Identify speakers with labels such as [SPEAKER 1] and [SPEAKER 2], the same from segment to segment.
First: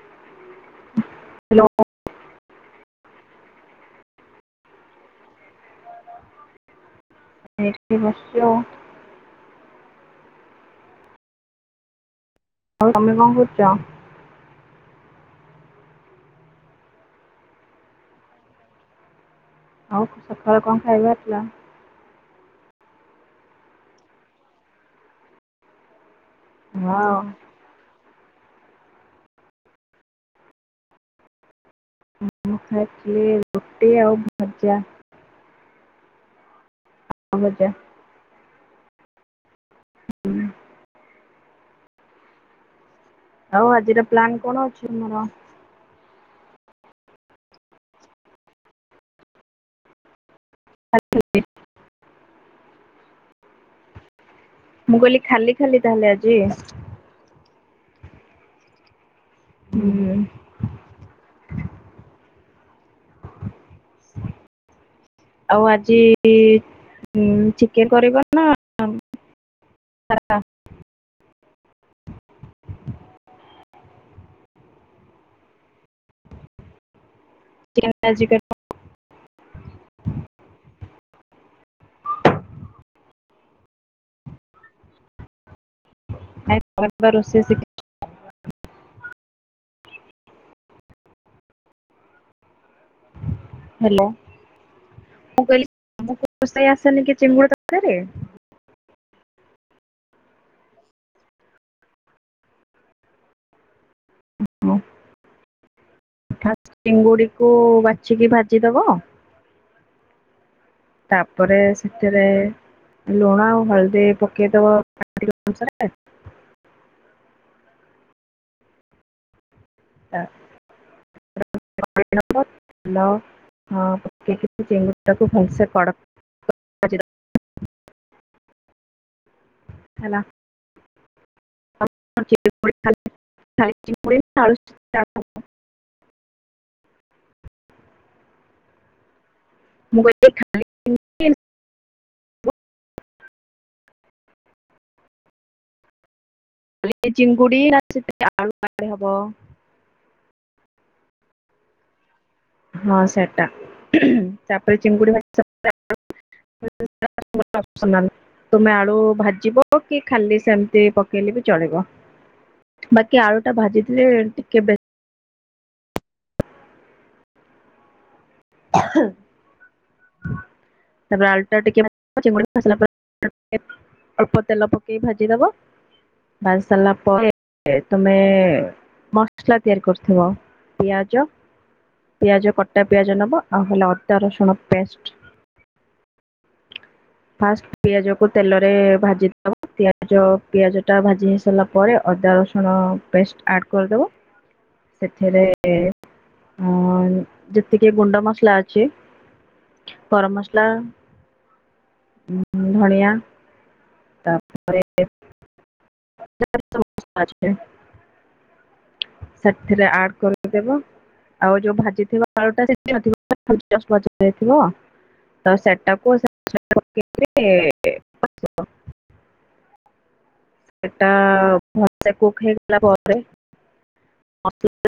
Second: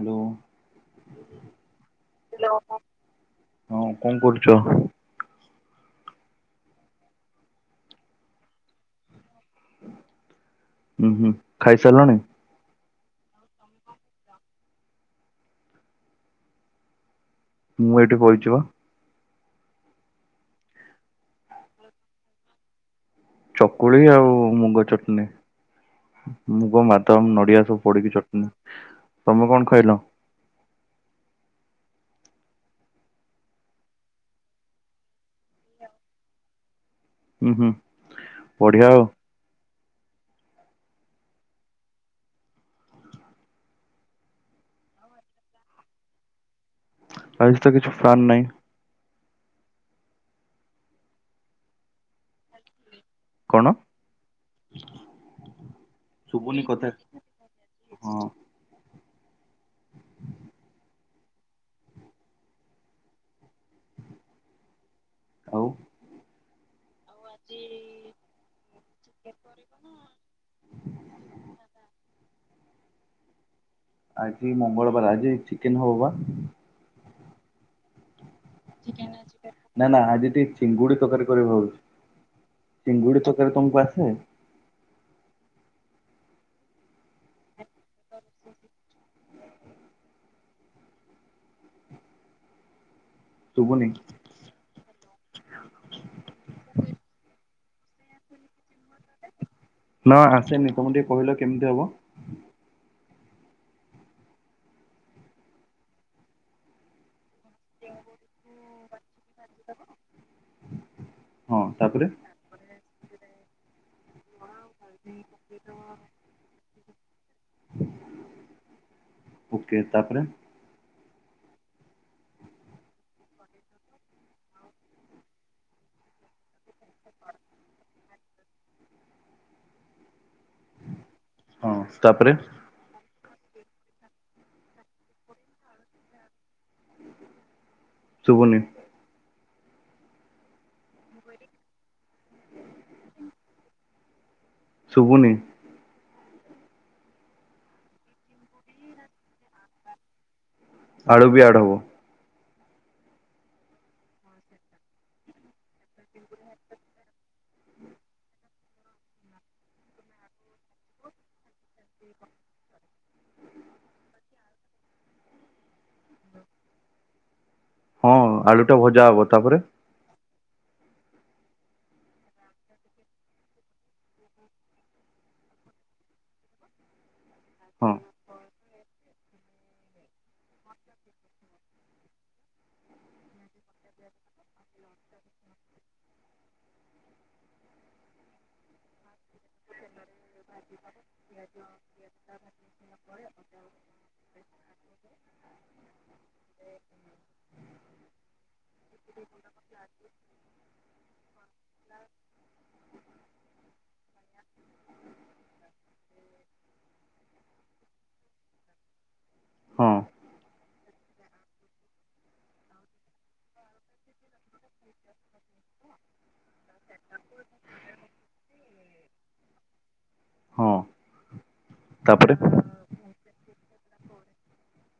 [SPEAKER 1] Hello.
[SPEAKER 2] Hello.
[SPEAKER 1] ହଁ କଣ କରୁଛ?
[SPEAKER 2] ଏଠି ବସିଛି ଆଉ।
[SPEAKER 1] ହୁଁ ହୁଁ ଖାଇସାରିଲଣି।
[SPEAKER 2] ଆଉ ତମେ କଣ କରୁଛ?
[SPEAKER 1] ମୁଁ ଏଇଠି ବଇଚି ପା।
[SPEAKER 2] ହଉ ସକାଳେ କଣ ଖାଇବା ହେଇଥିଲା।
[SPEAKER 1] ଚକୁଳି ଆଉ ମୁଗ ଚଟଣି ମୁଗ
[SPEAKER 2] ଆଉ
[SPEAKER 1] ବାଦାମ ନଡିଆ ସବୁ ପଡିକି ଚଟ ହୁଁ ତମେ କଣ ଖାଇଲ?
[SPEAKER 2] ମୁଁ ଖାଇଥିଲି ରୁଟି ଆଉ ଭଜା। ଆଉ
[SPEAKER 1] ହୁଁ ହୁଁ
[SPEAKER 2] ଭଜା
[SPEAKER 1] ବଢିଆ ଆଉ।
[SPEAKER 2] ହୁଁ। ଆଉ ଆଜିର ପ୍ଲାନ କଣ ଅଛି ତୁମର।
[SPEAKER 1] ଆଜି ତ କିଛି ପ୍ଲାନ୍ ନାହିଁ।
[SPEAKER 2] [inaudible]
[SPEAKER 1] କଣ?
[SPEAKER 2] ମୁଁ କହିଲି ଖାଲି ଖାଲି ତାହେଲେ ଆଜି।
[SPEAKER 1] ଶୁଭୁନି କଥା ହଁ।
[SPEAKER 2] ହୁଁ। ଆଉ ଆଜି ଚିକେନ କରିବ ନା ସାଧା।
[SPEAKER 1] ଆଜି ମଙ୍ଗଳବାର ଆଜି ଚିକେନ ହବ ବା।
[SPEAKER 2] ଚିକେନ ଆଜି କରିବ।
[SPEAKER 1] ନା ନା ଆଜି ଟିକେ ଚିଙ୍ଗୁଡି ତରକାରୀ କରିବି ଭାବୁଛି। ଚିଙ୍ଗୁଡି ତରକାରି ତମକୁ ଆସେ।
[SPEAKER 2] ଆ [inaudible]
[SPEAKER 1] ଶୁଭୁନି।
[SPEAKER 2] ହାଲୋ। ମୁଁ କହିଲି ତମକୁ ରୋଷେଇ ଆସେନି କି ଚିଙ୍ଗୁଡି ତରକାରି?
[SPEAKER 1] ନା ଆସେନି ତମେ ଟିକେ କହୁନ କେମିତି ହବ?
[SPEAKER 2] ଫାର୍ଷ୍ଟ ଚିଙ୍ଗୁଡିକୁ ବାଛିକି ଭାଜିଦବ।
[SPEAKER 1] [inaudible]
[SPEAKER 2] ତାପରେ
[SPEAKER 1] ହଁ ତାପରେ
[SPEAKER 2] ସେଥିରେ ଲୁଣ ହଳଦି ପ କେଇଦବ
[SPEAKER 1] ଓକେ ତାପରେ
[SPEAKER 2] ହ କଡ [inaudible] ଜି [inaudible] ହେଲା।
[SPEAKER 1] ହଁ। ତାପରେ
[SPEAKER 2] [unintelligible]
[SPEAKER 1] ଶୁବୁନି।
[SPEAKER 2] ମୁଁ କଇ ଦେ
[SPEAKER 1] ଶୁବୁନି।
[SPEAKER 2] ଚିଙ୍ଗୁଡ଼ି ନା ସେଥି [unintelligible] ଆଳୁ ହବ।
[SPEAKER 1] ଆଳୁ ବି ଆଡ ହବ।
[SPEAKER 2] ହଁ ସେଟା ତାପରେ ଚିଙ୍ଗୁଡି ଭା [unintelligible] [unintelligible] ତୁମେ ଆଳୁ ଭାଜିବ କି ଖାଲି ସେମିତି ପକେଇଲେ ବି ଚଳିବ। ବାକି ଆଳୁ ଟା ଭାଜିଥିଲେ ଟିକେ ବେ
[SPEAKER 1] ହଁ ଆଳୁ ଟା ଭଜା ହବ ତାପରେ?
[SPEAKER 2] ତାପ ଆଳୁଟା ଟିକେ [unintelligible] ଅଳ୍ପ ତେଲ ପକେଇ ଭାଜି ଦବ ଭାଜିସାରିଲା ପରେ
[SPEAKER 1] ହଁ
[SPEAKER 2] ତମେ ମ ସଲା ତିଆରି କରୁଥିବ ପିଆଜ ପିଆଜ କଟା ପିଆଜ ନବ। ଆଉ ହେଲା ଅଦା ରସୁଣ ପେଷ୍ଟ। ଫାଷ୍ଟ ପିଆଜ କୁ ତେଲରେ ଭାଜି ଦେବ ପିଆଜ ପିଆଜ ଟା ଭାଜି ହେଇସାରିଲା ପରେ ଅଦା ରସୁଣ ପେଷ୍ଟ ଆଡ କରିଦବ ସେଥିରେ ଅ ଯେତିକି ଗୁଣ୍ଡ ମସଲା ଅଛି ଗରମ ମସଲା ଧଣିଆ ତାପରେ [unintelligible]
[SPEAKER 1] ହଁ
[SPEAKER 2] ସେଥିରେ ଆଡ କରିଦବ। ଆଉ ଯୋଉ ଭାଜିଥିବ ଆଳୁ [unintelligible] ତ ସେଟା କୁ
[SPEAKER 1] ହଁ
[SPEAKER 2] ଏଟା ଭ [unintelligible] [unintelligible]
[SPEAKER 1] ତାପରେ
[SPEAKER 2] ପରେ [unintelligible] [unintelligible] [unintelligible]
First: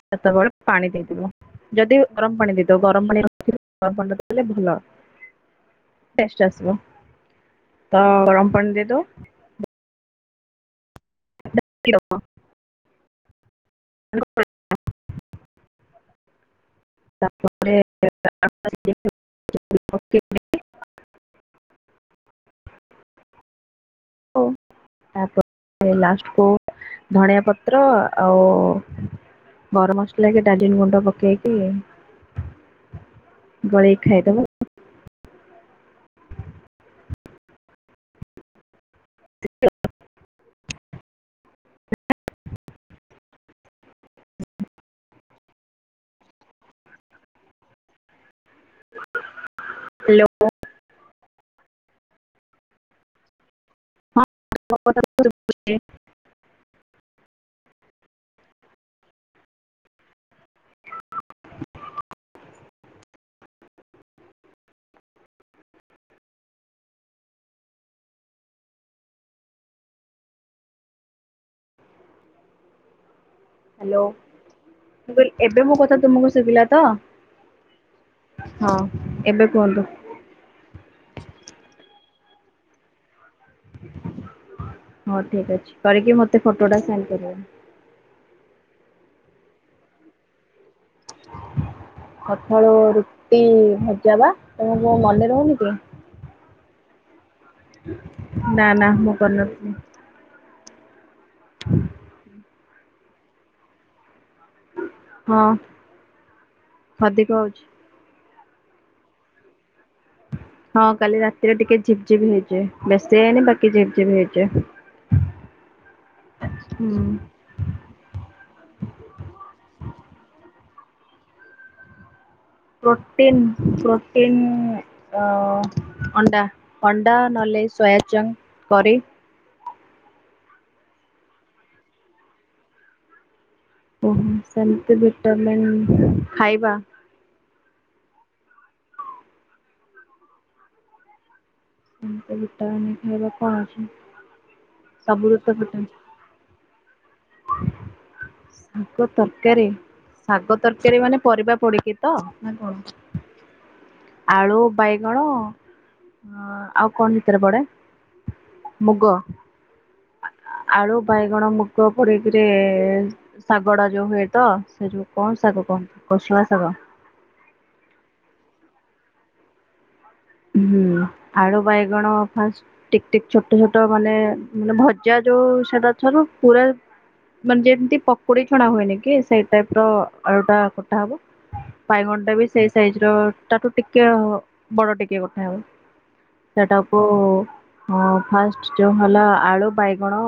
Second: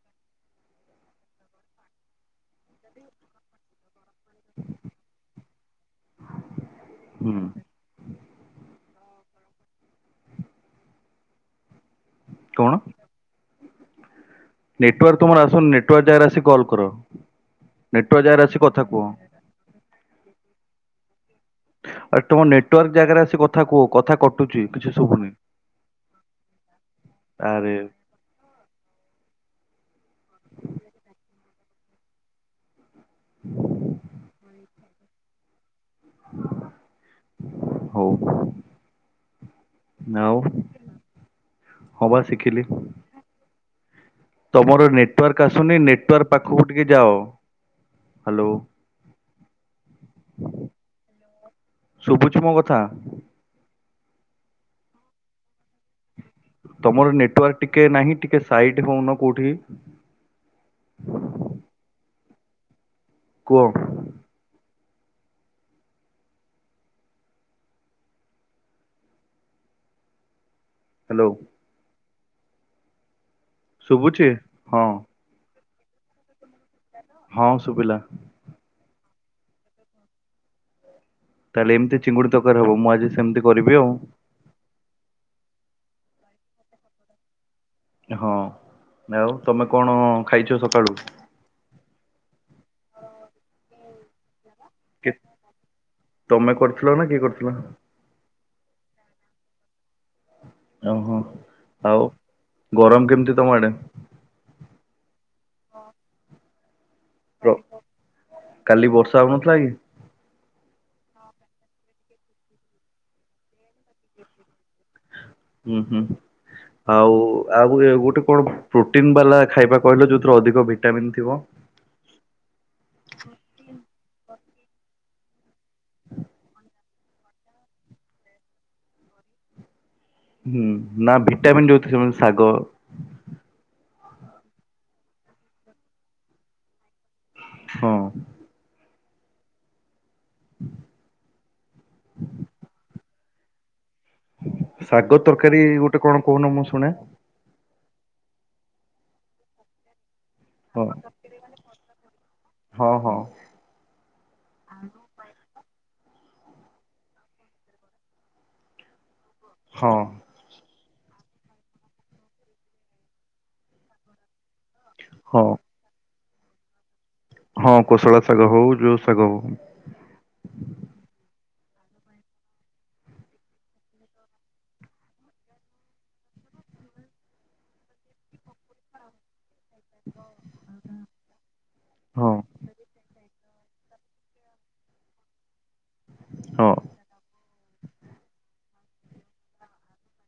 [SPEAKER 2] ସେତେବେଳେ ପାଣି ଦେଇଦିବ ଯଦି ଗରମ ପାଣି ଦେ ତ ଗରମ ପାଣି ରଖିଦ [unintelligible] ଭଲ ଟେଷ୍ଟ ଆସିବ
[SPEAKER 1] ହୁଁ
[SPEAKER 2] ତ ଗରମ ପାଣି ଦେଇଦ [unintelligible]
[SPEAKER 1] କଣ?
[SPEAKER 2] [unintelligible]
[SPEAKER 1] ନେଟୱାର୍କ ତୁମର ଆସନି ନେଟୱାର୍କ ଜାଗାରେ ଆସି କଲ୍ କର।
[SPEAKER 2] ତାପରେ
[SPEAKER 1] ନେଟୱର୍କ ଯାଗାରେ ଆସିି କଥା କୁହ।
[SPEAKER 2] ଓକେ।
[SPEAKER 1] ଆ ତମ ନେଟୱାର୍କ ଜାଗାରେ ଆସି କଥା କୁହ କଥା କଟୁଛି କିଛି ଶୁଭୁନି
[SPEAKER 2] ତାପରେ ଲାଷ୍ଟ କୁ ଧଣିଆ
[SPEAKER 1] ଆରେ
[SPEAKER 2] ପତ୍ର ଆଉ ଗରମ ମସଲା କି ଡା [unintelligible] ଗୁଣ୍ଡ ପକେଇକି ବଳେଇକି ଖାଇଦବ।
[SPEAKER 1] ହ ହୋଉ।
[SPEAKER 2] [unintelligible]
[SPEAKER 1] ଆଉ ହବା ଶିଖିଲି। ତୁମର ନେଟୱାର୍କ ଆସୁନି ନେଟୱାର୍କ ପାଖକୁ ଟିକେ ଯାଅ ହ୍ୟାଲୋ।
[SPEAKER 2] ହ୍ୟାଲୋ।
[SPEAKER 1] ଶୁଭୁଛି ମୋ କଥା?
[SPEAKER 2] [unintelligible]
[SPEAKER 1] ତମର ନେଟୱାର୍କ ଟିକେ ନାହିଁ ଟିକେ ସାଇଟ୍ ହୋଉନ କୋଉଠି? କୁହ। ହ୍ୟାଲୋ।
[SPEAKER 2] ହ୍ୟାଲୋ
[SPEAKER 1] ଶୁଭୁଛି ହଁ
[SPEAKER 2] ଏବେ ମୋ କଥା ତୁମକୁ ଶୁଭିଲା ତ?
[SPEAKER 1] ହଁ ଶୁଭିଲା।
[SPEAKER 2] ହଁ ଏବେ କୁହନ୍ତୁ।
[SPEAKER 1] ତାହେଲେ ଏମିତି ଚିଙ୍ଗୁଡ଼ି ତରକାରି ହବ ମୁଁ ଆଜି ସେମିତି କରିବି ଆଉ।
[SPEAKER 2] ହଁ ଠିକ୍ ଅଛି କରିକି ମତେ ଫଟୋ ଟା ସେଣ୍ଡ କରିବ।
[SPEAKER 1] ହଁ ଆଉ ତମେ କଣ ଖାଇଛ ସକାଳୁ?
[SPEAKER 2] ଖଠଳୁ ରୁଟି ଭଜା ବା ତମର କଣ
[SPEAKER 1] କି
[SPEAKER 2] ମନେ ରହୁନି କି?
[SPEAKER 1] ତମେ କରିଥିଲ ନା କିଏ କରିଥିଲା?
[SPEAKER 2] ନା ନା ମୁଁ କରିନଥିଲି।
[SPEAKER 1] ଓହୋ ଆଉ ଗରମ କେମିତି ତମ ଆଡେ?
[SPEAKER 2] ହଁ ଅଧିକ
[SPEAKER 1] ପ୍ର-
[SPEAKER 2] ହୋଉଚି।
[SPEAKER 1] କାଲି ବର୍ଷା ହଉନଥିଲା କି?
[SPEAKER 2] ହଁ କାଲି ରାତିରେ ଟିକେ ଝିପ୍ ଝିପ୍ ହେଇଛି ବେଶୀ ହେଇନି ବାକି ଝିପ୍ ଝିପ୍ ହେଇଛି।
[SPEAKER 1] ହୁଁ ହୁଁ
[SPEAKER 2] ହୁଁ
[SPEAKER 1] ଆଉ ଆଉ ଗୋଟେ କଣ ପ୍ରୋଟିନ୍ ବାଲା ଖାଇବା କହିଲ ଯୋଉଥିରେ ଅଧିକ ଭିଟାମିନ୍ ଥିବ।
[SPEAKER 2] Protein protein. ଅ ଅଣ୍ଡା ଅଣ୍ଡା ନଲେ ସୋୟାଚଙ୍କ କରେ।
[SPEAKER 1] ହୁଁ ନା ଭିଟାମିନ୍ ଯୋଉ ସେମାନେ ଶାଗ।
[SPEAKER 2] ଓହୋ ସେମିତି ଭିଟାମିନ୍ ଖାଇବା।
[SPEAKER 1] ହଁ। ହ
[SPEAKER 2] ଏମିତି ଗୁଟା ଆଣି ଖାଇବା କଣ ଅଛି।
[SPEAKER 1] ଶାଗ
[SPEAKER 2] ସବୁରୁ ତ
[SPEAKER 1] ତରକାରୀ
[SPEAKER 2] ଭିଟାମିନ୍
[SPEAKER 1] ଗୋଟେ କଣ କହୁନ ମୁଁ ଶୁଣେ।
[SPEAKER 2] ଶାଗ ତରକାରୀ। ଶାଗ
[SPEAKER 1] ହଁ
[SPEAKER 2] ତରକାରୀ ମାନେ ପରିବା ପଡିକି ତ ନା
[SPEAKER 1] ହଁ ହଁ
[SPEAKER 2] କଣ? ଆଳୁ, ବାଇଗଣ ହଁ ଆଉ କଣ ସେଥିରେ ପଡେ?
[SPEAKER 1] ହଁ।
[SPEAKER 2] ଆଳୁ, ବାଇଗଣ, ମୁଗ ପଡିକିରି ଶାଗ ଗୁଡ଼ା ଯୋଉ ହୁଏ ତ? ସେ ଯୋଉ କଣ
[SPEAKER 1] ହଁ
[SPEAKER 2] ଶାଗ କଣ କୋଷଳା ଶାଗ।
[SPEAKER 1] ହଁ। କୋଶଳା ଶାଗ ହୋଉ ଯୋଉ ଶାଗ ହୋଉ।
[SPEAKER 2] ହୁଁ। ଆଳୁ, ବାଇଗଣ ଫାଷ୍ଟ ଟିକ୍ ଟିକ୍ ଛୋଟ ଛୋଟ ମାନେ ମାନେ ଭଜା ଯୋଉ ସେଟା [unintelligible] ପୁରା ମାନେ ଯେମିତି ପକୁଡି ଛଣା ହୁଏନି କି ସେଇ ଟାଇପ୍ ର ଅଳୁ ଟା କଟା ହବ।
[SPEAKER 1] ହଁ।
[SPEAKER 2] ବାଇଗଣଟା ବି ସେଇ ସାଇଜ୍ ର ତାଠୁ ଟିକେ ବଡ ଟିକେ କଟା ହବ।
[SPEAKER 1] ହଁ
[SPEAKER 2] ସେଟାକୁ ହଁ, ଫାଷ୍ଟ୍ ଯୋଉ ହେଲା, ଆଳୁ, ବାଇଗଣ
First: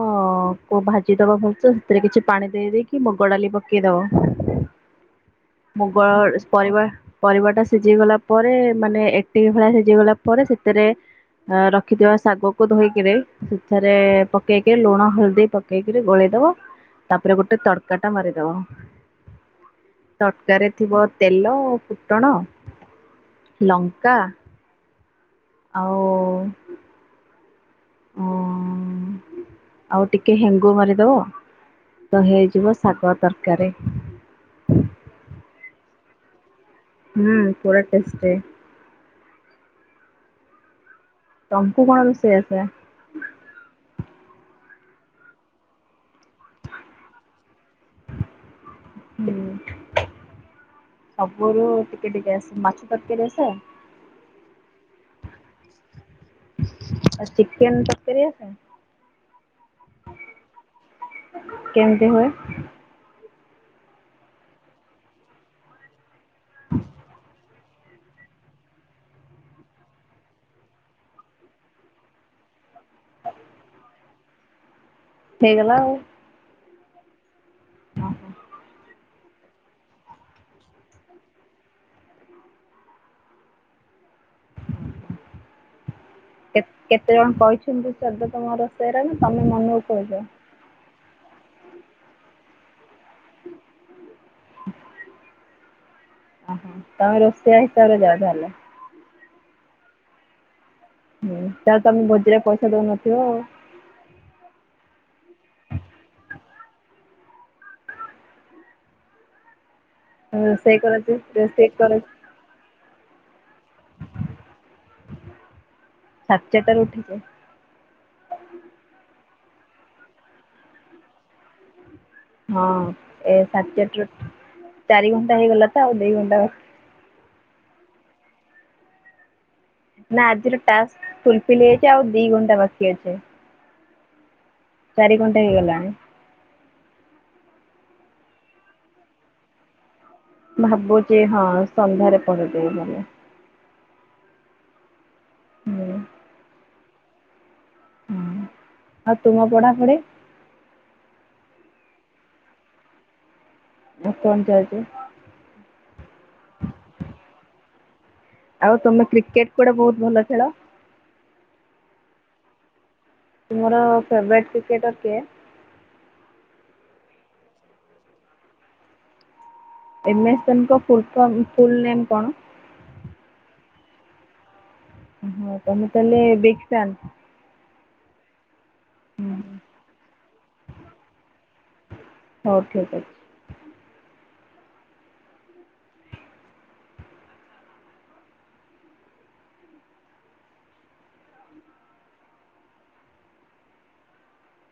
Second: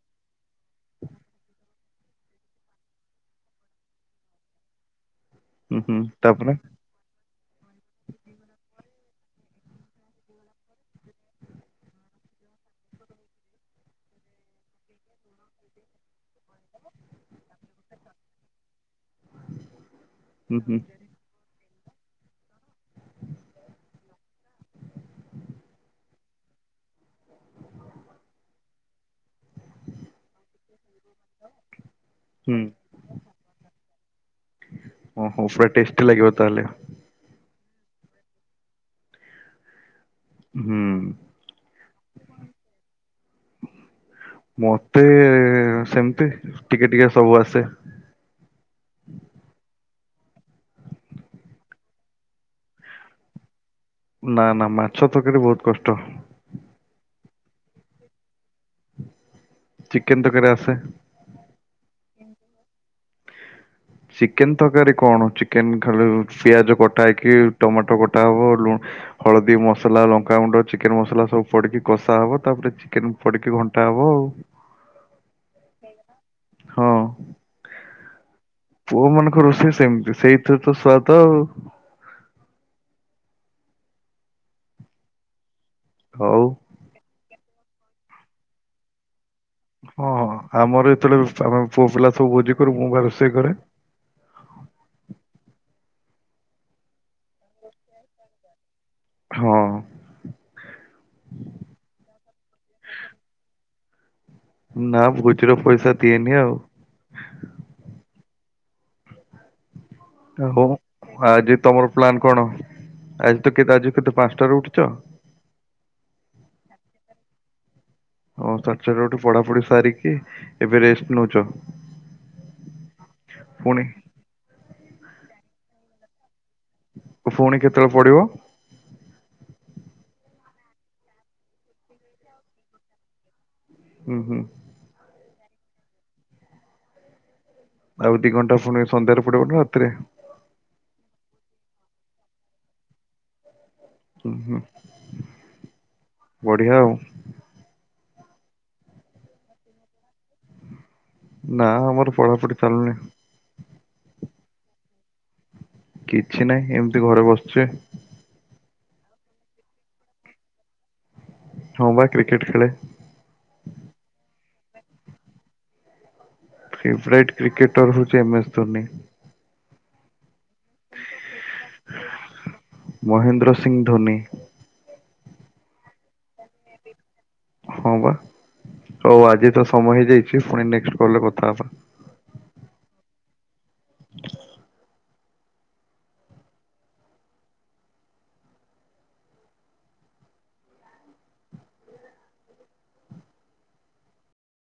[SPEAKER 2] କୁ ଭାଜିଦବ ଭଲସେ, ସେଥିରେ କିଛି ପାଣି ଦେଇ ଦେଇକି କି ମୁଗ ଡାଲି ପକେଇ ଦବ
[SPEAKER 1] [unintelligible]
[SPEAKER 2] ମୁଗ,
[SPEAKER 1] ତାପରେ
[SPEAKER 2] ପରିବା, ପରିବା ଟା ସିଝି ଗଲା ପରେ ମାନେ ଏଟି ମୂଳା ସିଜିଗଲା ପରେ ସେଥେରେ ରଖିଥିବା ଶାଗକୁ ଧୋଇକିରି, ସେଥିରେ ପକେଇକି ଲୁଣ, ହଳଦୀ ପ। ପକେଇକିରି ଗୋଳେଇଦବ, ତାପରେ ଗୋଟେ ତଡ୍ କା ଟା ମାରିଦବ।
[SPEAKER 1] [unintelligible]
[SPEAKER 2] ତଡ୍ କାରେ
[SPEAKER 1] ହୁଁ
[SPEAKER 2] ଥିବ ତେଲ ଓ ଫୁଟଣ, ଲଙ୍କା ଆଉ ଆଉ ଟିକେ ହେଙ୍ଗୁ ମାରିଦବ, ତ
[SPEAKER 1] ହୁଁ
[SPEAKER 2] ହେଇଯିବ ଶାଗ ତରକାରୀ।
[SPEAKER 1] ଓହୋ, ପୁରା ଟେଷ୍ଟି ଲାଗିବ ତାହେଲେ?
[SPEAKER 2] ହୁଁ, ପୁରା ଟେଷ୍ଟି।
[SPEAKER 1] ହୁଁ।
[SPEAKER 2] ତମୁକୁ କଣ ରୋଷେଇ ଆସେ?
[SPEAKER 1] ମତେ ସେମ୍ ତି, ଟିକେ ଟିକେ ସବୁ ଆସେ।
[SPEAKER 2] ହୁଁ। ସବୁରୁ ଟିକେ ଟିକେ ଆସେ, ମାଛ ତରକାରୀ ଆସେ?
[SPEAKER 1] ନା ନା ମାଛ ତରକାରୀ ବହୁତ୍ କଷ୍ଟ।
[SPEAKER 2] ଆଉ ଚିକେନ୍ ତରକାରୀ ଆସେ?
[SPEAKER 1] ଚିକେନ୍ ତରକାରୀ ଆସେ।
[SPEAKER 2] କେମ୍ ତି ହୁଏ?
[SPEAKER 1] ଚିକେନ୍ ତରକାରୀ କଣ? ଚିକେନ୍ ଖାଲି ପିଆଜ କଟା ହେଇକି, ଟମାଟୋ କଟା ହବ, ଲୁଣ୍ ହଳଦୀ, ମସଲା, ଲଙ୍କାଗୁଣ୍ଡ, ଚିକେନ ମସଲା, ସବୁ ପଡିକି କଷା ହବ ତାପରେ ଚି ଚିକେନ୍ ପଡିକି ଘଣ୍ଟା ହବ ଆଉ।
[SPEAKER 2] ହେଇଗଲା ଆଉ।
[SPEAKER 1] ହଁ।
[SPEAKER 2] ଅ ହ।
[SPEAKER 1] ପୁଅ ମାନଙ୍କ ରୋଷେଇ ସେମ୍ ତି। ସେଇଥିରେ ତ ସୁଆଦ ଆଉ। ହଉ।
[SPEAKER 2] କେତେ ଜଣ କହିଛନ୍ତି ସ୍ୱାଦ ତମ ରୋଷେଇରେ ନା? ତମେ ମନୁ
[SPEAKER 1] ହଁ, ଆମର ଯେତବେଳେ [unintelligible] ପୁଅ ପିଲା ସବୁ ଭୋଜି କରୁ, ମୁଁ ବା ରୋଷେଇ କରେ।
[SPEAKER 2] ଅହ, ତମେ ରୋଷେଇଆ ହିସାବରେ ଯାଅ ତାହଲେ?
[SPEAKER 1] ହଁ।
[SPEAKER 2] ହୁଁ, ତାହାଲେ ତମେ ଭୋଜିରେ ପଇସା ଦଉନଥିବ ଆଉ?
[SPEAKER 1] ନା, ଭୋଜିର ପଇସା ଦିଏନି ଆଉ। ହଉ
[SPEAKER 2] ରୋଷେଇ କର ଯେ
[SPEAKER 1] ଆଜି
[SPEAKER 2] ରୋଷେଇ
[SPEAKER 1] ତମର
[SPEAKER 2] କର
[SPEAKER 1] ପ୍ଲାନ କଣ, ଆଜି ତ କେତ୍ ଆଜି କେତେ ପାଞ୍ଚଟାରେ ଉଠିଚ?
[SPEAKER 2] ସାଢେ୍ ଚାରିଟାରୁ ଉଠିଚି।
[SPEAKER 1] ହଁ, ସାଢେ ଚାରିରୁ ଉଠିକି, ପଢାପଢି ସାରିକି, ଏବେ ରେଷ୍ଟ୍ ନଉଚ?
[SPEAKER 2] ହଁ, ଏ ସାଢେଚାଟାରୁ, ଚାରି ଘଣ୍ଟା ହେଇଗଲା ତ, ଆଉ ଦି ଘଣ୍ଟା
[SPEAKER 1] ଫୁଣି କେତେବେଳେ ପଢିବ?
[SPEAKER 2] ନା ଆଜିର ଟାକ୍ସ ଫୁଲଫିଲ୍ ହେଇଚି, ଆଉ ଦି ଘଣ୍ଟା ବାକି ଅଛି।
[SPEAKER 1] ହୁଁ ହୁଁ।
[SPEAKER 2] ଚାରି ଗଣ୍ଟେ ହେଇଗଲାଣି।
[SPEAKER 1] ଆଉ ଦି ଘଣ୍ଟା ପୁଣି ସନ୍ଧ୍ୟାରେ ପଡିବନି ରାତିରେ।
[SPEAKER 2] ଭାବୁଚି ହଁ ସନ୍ଧ୍ୟାରେ ପରଦବେ [unintelligible]
[SPEAKER 1] ହୁ ହୁଁ
[SPEAKER 2] ହୁଁ
[SPEAKER 1] ବଢିଆ ଆଉ।
[SPEAKER 2] ହୁଁ ଆଉ ତୁମ ପଢ଼ାପଢ଼ି?
[SPEAKER 1] ନା ଆମର ପଢାପଢି ଚାଲୁନି।
[SPEAKER 2] ଆଉ କଣ ଚାଲିଚି?
[SPEAKER 1] କିଛି ନାହିଁ ଏମ୍ତି ଘରେ ବସିଚି।
[SPEAKER 2] ଆଉ ତମେ କ୍ରିକେଟ୍ କୁଆଡେ ବହୁତ୍ ଭଲ ଖେଳ?
[SPEAKER 1] ହଁ ବା କ୍ରିକେଟ୍ ଖେଳେ।
[SPEAKER 2] ତୁମର ଫେବରାଟ୍ କ୍ରିକେଟର କିଏ?
[SPEAKER 1] ଫେଭରାଇଟ୍ କ୍ରିକେଟର ହଉଚି M S Dhoni.
[SPEAKER 2] M S [unintelligible] ଫୁଲ ଫରମ୍ ଫୁଲ୍ ନେମ୍ କଣ?
[SPEAKER 1] ମହେନ୍ଦ୍ର ସିଂହ ଧୋନି।
[SPEAKER 2] ହଁ ତ [unintelligible] ବିଗ୍‌ ଫ୍ୟାନ୍।
[SPEAKER 1] ହଁ ବା ହଉ ଆଜି ତ ସମୟ ହେଇଯାଇଛି ପୁଣି ନେଷ୍ଟ କଲରେ କଥା ହବା।
[SPEAKER 2] ହଉ ଠିକ୍ [unintelligible]